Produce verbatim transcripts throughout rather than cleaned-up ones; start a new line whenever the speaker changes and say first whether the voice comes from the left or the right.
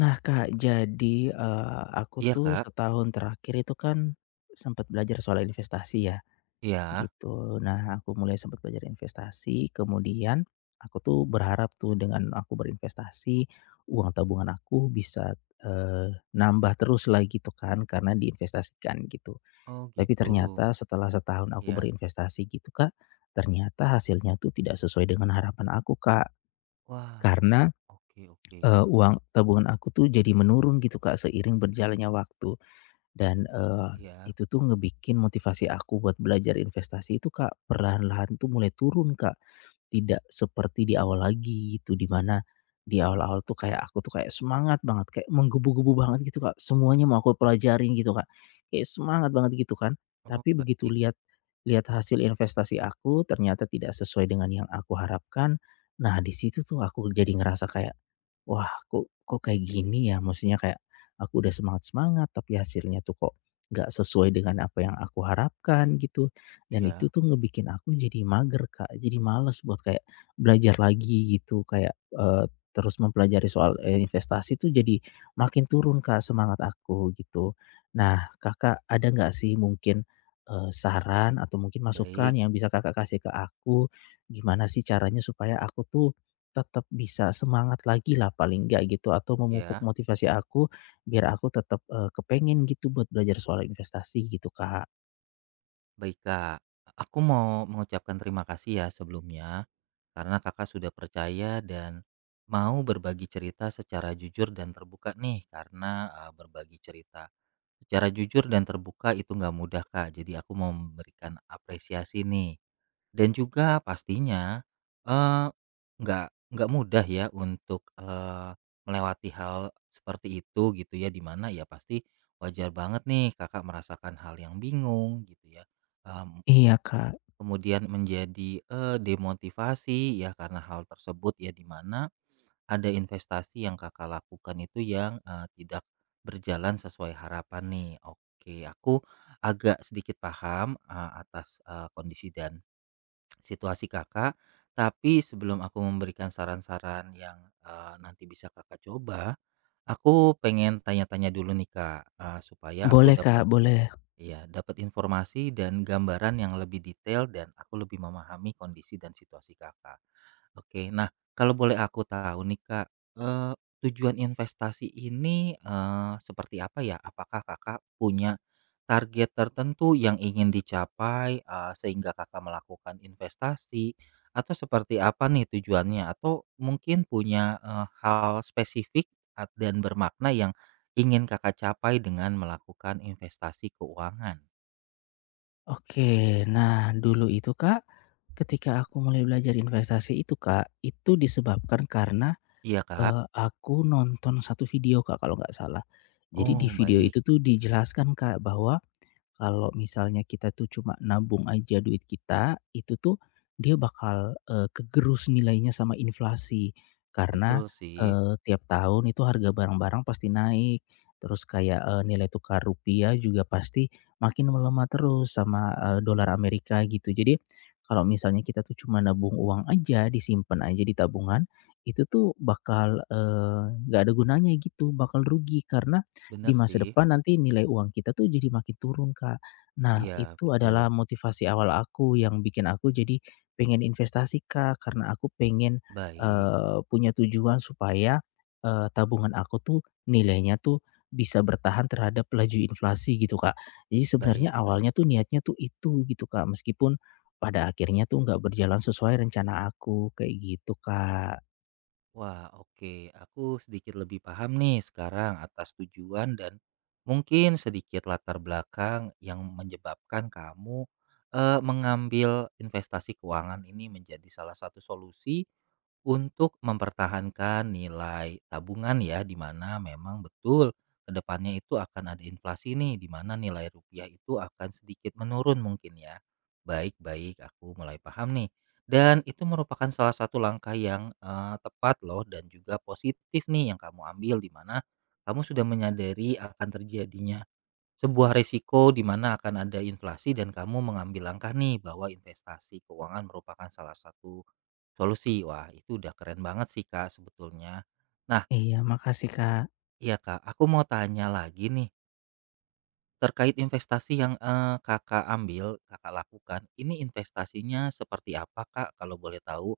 left: Nah Kak, jadi, eee, aku
right: Iya,
left: tuh
right: Kak.
left: setahun terakhir itu kan sempat belajar soal investasi ya,
right: Iya.
left: gitu. Nah, aku mulai sempat belajar investasi, kemudian aku tuh berharap tuh dengan aku berinvestasi, uang tabungan aku bisa, eee, nambah terus lagi gitu kan, karena diinvestasikan gitu.
right: Oh,
left: Tapi
right: gitu.
left: ternyata setelah setahun aku
right: Iya.
left: berinvestasi gitu Kak, ternyata hasilnya tuh tidak sesuai dengan harapan aku Kak,
right: Wah.
left: karena
right: Oke, oke.
left: eee, uang tabungan aku tuh jadi menurun gitu Kak, seiring berjalannya waktu. Dan, eee,
right: Iya.
left: itu tuh ngebikin motivasi aku buat belajar investasi itu, Kak, perlahan-lahan tuh mulai turun, Kak. Tidak seperti di awal lagi gitu, di mana di awal-awal tuh kayak aku tuh kayak semangat banget, kayak menggebu-gebu banget gitu, Kak, semuanya mau aku pelajarin gitu, Kak, kayak semangat banget gitu kan.
right: Oh,
left: Tapi begitu
right: baik.
left: lihat lihat hasil investasi aku ternyata tidak sesuai dengan yang aku harapkan, nah di situ tuh aku jadi ngerasa kayak, "Wah kok kok kayak gini ya?" Maksudnya kayak aku udah semangat-semangat, tapi hasilnya tuh kok nggak sesuai dengan apa yang aku harapkan gitu. Dan itu
right: Iya.
left: tuh ngebikin aku jadi mager, Kak, jadi males buat kayak belajar lagi gitu, kayak, eee, terus mempelajari soal, eee, investasi tuh jadi makin turun, Kak, semangat aku gitu. Nah, Kakak ada nggak sih mungkin, eee, saran atau mungkin masukan
right: Baik.
left: yang bisa Kakak kasih ke aku, gimana sih caranya supaya aku tuh tetap bisa semangat lagi lah paling nggak gitu, atau memupuk
right: Ya.
left: motivasi aku biar aku tetap, eee, kepengen gitu buat belajar soal investasi gitu, Kak.
right: Baik, Kak. Aku mau mengucapkan terima kasih ya sebelumnya karena Kakak sudah percaya dan mau berbagi cerita secara jujur dan terbuka nih karena eh, berbagi cerita secara jujur dan terbuka itu nggak mudah Kak, jadi aku mau memberikan apresiasi nih. Dan juga pastinya, eee, nggak nggak mudah ya untuk, eee, melewati hal seperti itu gitu ya, di mana ya pasti wajar banget nih Kakak merasakan hal yang bingung gitu ya. mmm
left: Iya, Kak.
right: Kemudian menjadi, eee, demotivasi ya karena hal tersebut ya, di mana ada investasi yang Kakak lakukan itu yang, eee, tidak berjalan sesuai harapan nih. Oke, aku agak sedikit paham, eee, atas, eee, kondisi dan situasi Kakak. Tapi sebelum aku memberikan saran-saran yang, eee, nanti bisa Kakak coba, aku pengen tanya-tanya dulu nih Kak, eee, supaya aku
left: Boleh, Kak,
right: dapat.
left: boleh.
right: Iya, dapat informasi dan gambaran yang lebih detail dan aku lebih memahami kondisi dan situasi Kakak. Oke, nah kalau boleh aku tahu nih Kak, eee, tujuan investasi ini, eee, seperti apa ya? Apakah Kakak punya target tertentu yang ingin dicapai, eee, sehingga Kakak melakukan investasi? Atau seperti apa nih tujuannya? Atau mungkin punya, eee, hal spesifik at dan bermakna yang ingin Kakak capai dengan melakukan investasi keuangan?
left: Oke, nah dulu itu, Kak, ketika aku mulai belajar investasi itu, Kak, itu disebabkan karena,
right: Iya, Kak?
left: eee, aku nonton satu video, Kak, kalau nggak salah. Jadi di
right: Oh,
left: video
right: baik.
left: itu tuh dijelaskan, Kak, bahwa kalau misalnya kita tuh cuma nabung aja duit kita, itu tuh dia bakal, eee, kegerus nilainya sama inflasi. Karena,
right: Betul sih,
left: eee, tiap tahun itu harga barang-barang pasti naik, terus kayak, eee, nilai tukar rupiah juga pasti makin melemah terus sama, eee, dolar Amerika gitu. Jadi kalau misalnya kita tuh cuma nabung uang aja, disimpan aja di tabungan, itu tuh bakal, eee, nggak ada gunanya gitu, bakal rugi karena di
right: bener
left: masa
right: sih.
left: depan nanti nilai uang kita tuh jadi makin turun, Kak. Nah,
right: Iya,
left: itu
right: betul.
left: adalah motivasi awal aku yang bikin aku jadi pengen investasi, Kak, karena aku pengen,
right: Baik,
left: eee, punya tujuan supaya, eee, tabungan aku tuh nilainya tuh bisa bertahan terhadap laju inflasi gitu, Kak. Jadi
right: baik,
left: sebenarnya
right: baik.
left: awalnya tuh niatnya tuh itu gitu, Kak, meskipun pada akhirnya tuh nggak berjalan sesuai rencana aku, kayak gitu, Kak.
right: Wah, oke. Aku sedikit lebih paham nih sekarang atas tujuan dan mungkin sedikit latar belakang yang menyebabkan kamu eh, mengambil investasi keuangan ini menjadi salah satu solusi untuk mempertahankan nilai tabungan ya, di mana memang betul kedepannya itu akan ada inflasi nih, di mana nilai rupiah itu akan sedikit menurun mungkin ya. Baik-baik, aku mulai paham nih. Dan itu merupakan salah satu langkah yang eh, tepat loh dan juga positif nih yang kamu ambil, di mana kamu sudah menyadari akan terjadinya sebuah resiko di mana akan ada inflasi dan kamu mengambil langkah nih bahwa investasi keuangan merupakan salah satu solusi. Wah, itu udah keren banget sih Kak sebetulnya. Nah,
left: Iya, makasih, Kak.
right: iya Kak, aku mau tanya lagi nih terkait investasi yang eh, Kakak ambil, Kakak lakukan. Ini investasinya seperti apa Kak? Kalau boleh tahu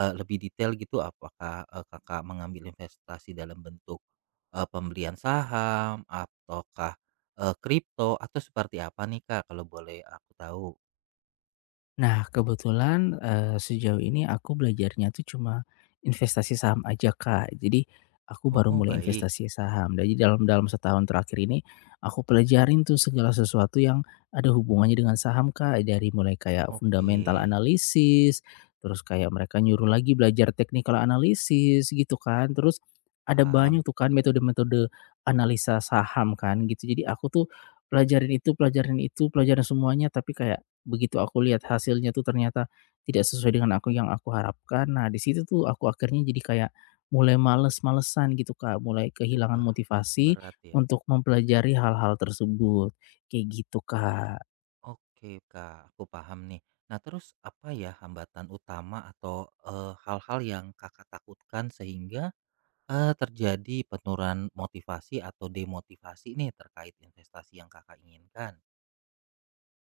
right: eh, lebih detail gitu, apakah eh, Kakak mengambil investasi dalam bentuk eh, pembelian saham, ataukah eh, kripto, atau seperti apa nih Kak? Kalau boleh aku tahu.
left: Nah, kebetulan, eee, sejauh ini aku belajarnya tuh cuma investasi saham aja, Kak. Jadi aku
right: Oh
left: baru
right: oh,
left: mulai
right: baik,
left: investasi saham. Nah, jadi dalam dalam setahun terakhir ini aku pelajarin tuh segala sesuatu yang ada hubungannya dengan saham, Kak. Dari mulai kayak
right: oke,
left: fundamental analisis, terus kayak mereka nyuruh lagi belajar technical analisis gitu kan. Terus ada
right: paham.
left: banyak tuh kan metode-metode analisa saham kan gitu. Jadi aku tuh pelajarin itu pelajarin itu, pelajarin semuanya tapi kayak begitu aku lihat hasilnya tuh ternyata tidak sesuai dengan aku yang aku harapkan. Nah, di situ tuh aku akhirnya jadi kayak mulai males-malesan gitu, Kak, mulai kehilangan
right: Wah, pasti
left: motivasi
right: berat ya.
left: untuk mempelajari hal-hal tersebut, kayak gitu, Kak.
right: Oke Kak, aku paham nih. Nah terus apa ya hambatan utama atau eh, hal-hal yang kakak takutkan sehingga eh, terjadi penurunan motivasi atau demotivasi nih terkait investasi yang kakak inginkan?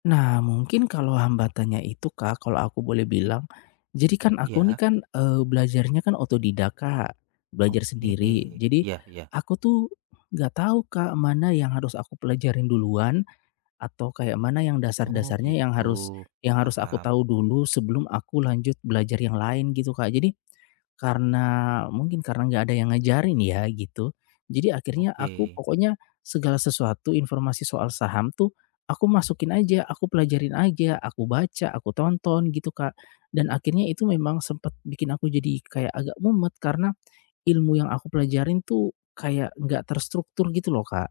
left: Nah, mungkin kalau hambatannya itu, Kak, kalau aku boleh bilang, jadi kan aku nih
right: Iya,
left: kan, eee, belajarnya kan otodidak, Kak, belajar
right: oke.
left: sendiri. Jadi
right: Iya, iya.
left: aku tuh nggak tahu, Kak, mana yang harus aku pelajarin duluan, atau kayak mana yang
right: Oh
left: dasar-dasarnya yang harus
right: gitu,
left: yang harus aku
right: paham.
left: tahu dulu sebelum aku lanjut belajar yang lain gitu, Kak. Jadi, karena mungkin karena nggak ada yang ngajarin ya gitu, jadi akhirnya aku
right: Oke,
left: pokoknya segala sesuatu informasi soal saham tuh aku masukin aja, aku pelajarin aja, aku baca, aku tonton gitu, Kak. Dan akhirnya itu memang sempat bikin aku jadi kayak agak mumet karena ilmu yang aku pelajarin tuh kayak nggak terstruktur gitu loh, Kak.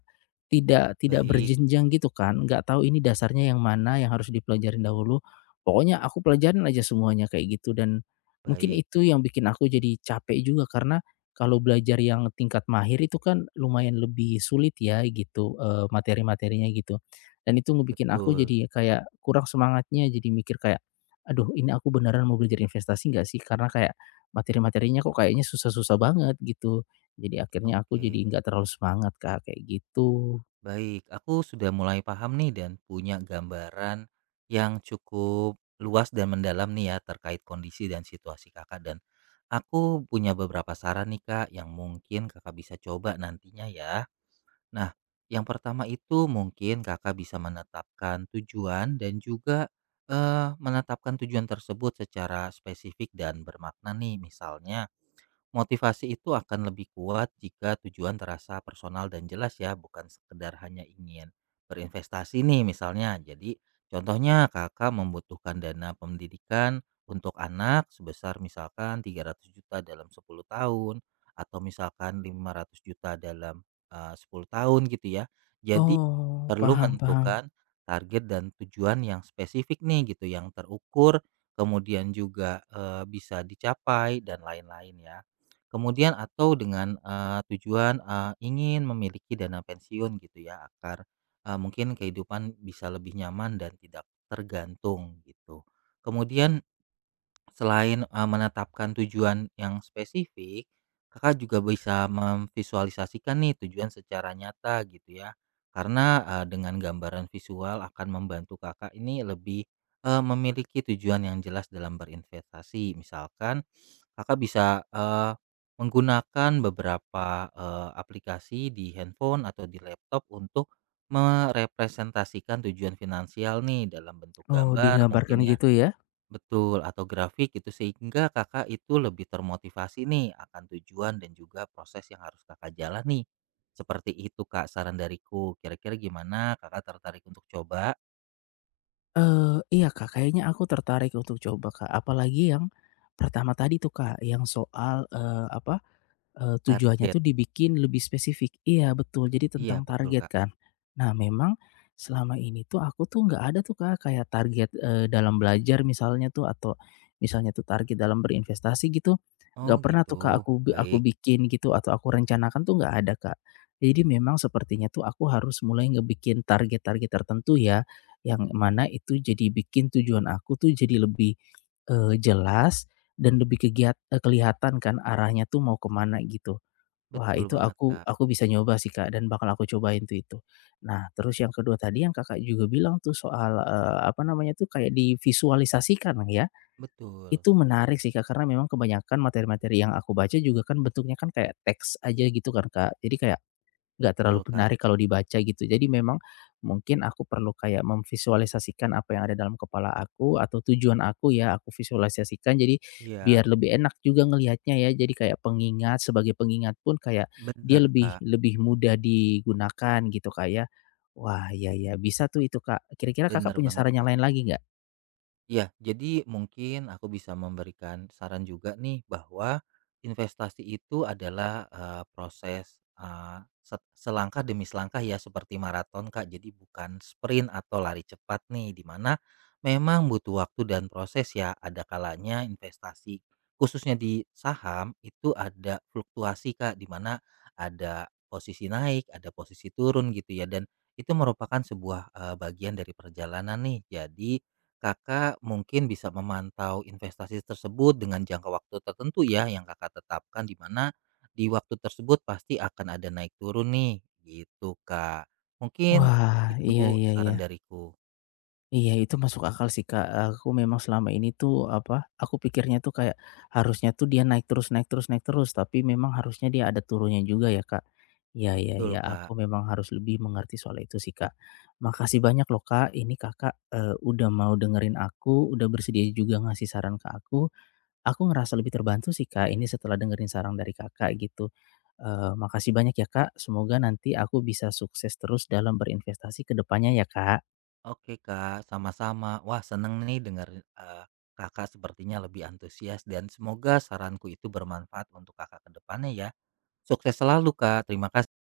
left: Tidak tidak
right: baik,
left: berjenjang gitu kan, nggak tahu ini dasarnya yang mana yang harus dipelajarin dahulu. Pokoknya aku pelajarin aja semuanya kayak gitu dan mungkin
right: baik,
left: itu yang bikin aku jadi capek juga karena kalau belajar yang tingkat mahir itu kan lumayan lebih sulit ya gitu, eee, materi-materinya gitu. Dan itu ngebikin aku
right: betul.
left: jadi kayak kurang semangatnya, jadi mikir kayak, "Aduh ini aku beneran mau belajar investasi nggak sih?" Karena kayak materi-materinya kok kayaknya susah-susah banget gitu. Jadi akhirnya aku jadi
right: Oke.
left: nggak terlalu semangat, Kak, kayak gitu.
right: Baik, aku sudah mulai paham nih dan punya gambaran yang cukup luas dan mendalam nih ya terkait kondisi dan situasi kakak, dan aku punya beberapa saran nih kak yang mungkin kakak bisa coba nantinya ya. Nah, yang pertama itu mungkin kakak bisa menetapkan tujuan dan juga eh, menetapkan tujuan tersebut secara spesifik dan bermakna nih. Misalnya, motivasi itu akan lebih kuat jika tujuan terasa personal dan jelas ya, bukan sekedar hanya ingin berinvestasi nih misalnya. Jadi contohnya kakak membutuhkan dana pendidikan untuk anak sebesar misalkan tiga ratus juta dalam sepuluh tahun atau misalkan lima ratus juta dalam eh, sepuluh tahun gitu ya. Jadi
left: Oh,
right: perlu
left: paham paham.
right: menentukan target dan tujuan yang spesifik nih gitu yang terukur, kemudian juga eh, bisa dicapai dan lain-lain ya. Kemudian atau dengan, eee, tujuan, eee, ingin memiliki dana pensiun gitu ya agar, eee, mungkin kehidupan bisa lebih nyaman dan tidak tergantung gitu. Kemudian selain, eee, menetapkan tujuan yang spesifik, Kakak juga bisa memvisualisasikan nih tujuan secara nyata gitu ya. Karena, eee, dengan gambaran visual akan membantu Kakak ini lebih, eee, memiliki tujuan yang jelas dalam berinvestasi. Misalkan Kakak bisa, eee, menggunakan beberapa, eee, aplikasi di handphone atau di laptop untuk merepresentasikan tujuan finansial nih dalam bentuk
left: Oh,
right: gambar mungkin
left: digambarkan
right: ya.
left: gitu ya?
right: Betul, atau grafik gitu sehingga Kakak itu lebih termotivasi nih akan tujuan dan juga proses yang harus Kakak jalani. Seperti itu Kak saran dariku, kira-kira gimana Kakak tertarik untuk coba?
left: Eee, iya, Kak, kayaknya aku tertarik untuk coba, Kak, apalagi yang pertama tadi tuh, Kak, yang soal, eee, apa Eee, tujuannya
right: Target,
left: tuh dibikin lebih spesifik. Iya betul, jadi
right: iya
left: tentang
right: betul
left: target
right: Kak.
left: kan. Nah memang selama ini tuh aku tuh nggak ada tuh Kak kayak target, eee, dalam belajar misalnya tuh atau misalnya tuh target dalam berinvestasi gitu,
right: Oh
left: nggak pernah
right: gitu,
left: tuh Kak aku bi aku
right: baik,
left: bikin gitu atau aku rencanakan tuh nggak ada Kak. Jadi memang sepertinya tuh aku harus mulai ngebikin target-target tertentu ya, yang mana itu jadi bikin tujuan aku tuh jadi lebih, eee, jelas dan lebih kegiat eee, kelihatan kan arahnya tuh mau kemana gitu. Wah
right: betul
left: itu
right: banget
left: aku
right: Kak,
left: aku bisa nyoba sih Kak dan bakal aku cobain tuh itu. Nah terus yang kedua tadi yang Kakak juga bilang tuh soal, eee, apa namanya tuh kayak divisualisasikan ya,
right: betul.
left: itu menarik sih Kak karena memang kebanyakan materi-materi yang aku baca juga kan bentuknya kan kayak teks aja gitu kan Kak. Jadi kayak nggak terlalu
right: Betul, Kak.
left: menarik kalau dibaca gitu. Jadi memang mungkin aku perlu kayak memvisualisasikan apa yang ada dalam kepala aku atau tujuan aku ya, aku visualisasikan jadi
right: Iya,
left: biar lebih enak juga ngelihatnya ya. Jadi kayak pengingat, sebagai pengingat pun kayak dia
right: bener,
left: lebih
right: Kak.
left: lebih mudah digunakan gitu, kayak wah, iya iya, bisa tuh itu, Kak. Kira-kira Kakak
right: Bener
left: punya
right: banget,
left: saran
right: Kak.
left: yang lain lagi nggak?
right: Iya, jadi mungkin aku bisa memberikan saran juga nih bahwa investasi itu adalah eh, proses eh, se- selangkah demi selangkah ya seperti maraton Kak. Jadi bukan sprint atau lari cepat nih, di mana memang butuh waktu dan proses ya. Ada kalanya investasi khususnya di saham itu ada fluktuasi Kak di mana ada posisi naik, ada posisi turun gitu ya, dan itu merupakan sebuah eh, bagian dari perjalanan nih. Jadi Kakak mungkin bisa memantau investasi tersebut dengan jangka waktu tertentu ya yang Kakak tetapkan, di mana di waktu tersebut pasti akan ada naik turun nih gitu Kak. Mungkin
left: Wah, iya
right: itu
left: iya iya.
right: saran dariku.
left: Iya itu masuk akal sih Kak, aku memang selama ini tuh apa, aku pikirnya tuh kayak harusnya tuh dia naik terus naik terus naik terus, tapi memang harusnya dia ada turunnya juga ya Kak. Iya iya
right: Betul
left: iya,
right: Kak.
left: aku memang harus lebih mengerti soal itu sih Kak. Makasih banyak loh Kak, ini Kakak, eee, udah mau dengerin aku, udah bersedia juga ngasih saran ke aku. Aku ngerasa lebih terbantu sih Kak, ini setelah dengerin saran dari Kakak gitu. Eee, makasih banyak ya Kak, semoga nanti aku bisa sukses terus dalam berinvestasi ke depannya ya Kak.
right: Oke Kak, sama-sama. Wah seneng nih dengar eh, Kakak sepertinya lebih antusias dan semoga saranku itu bermanfaat untuk Kakak ke depannya ya. Sukses selalu Kak. Terima kasih.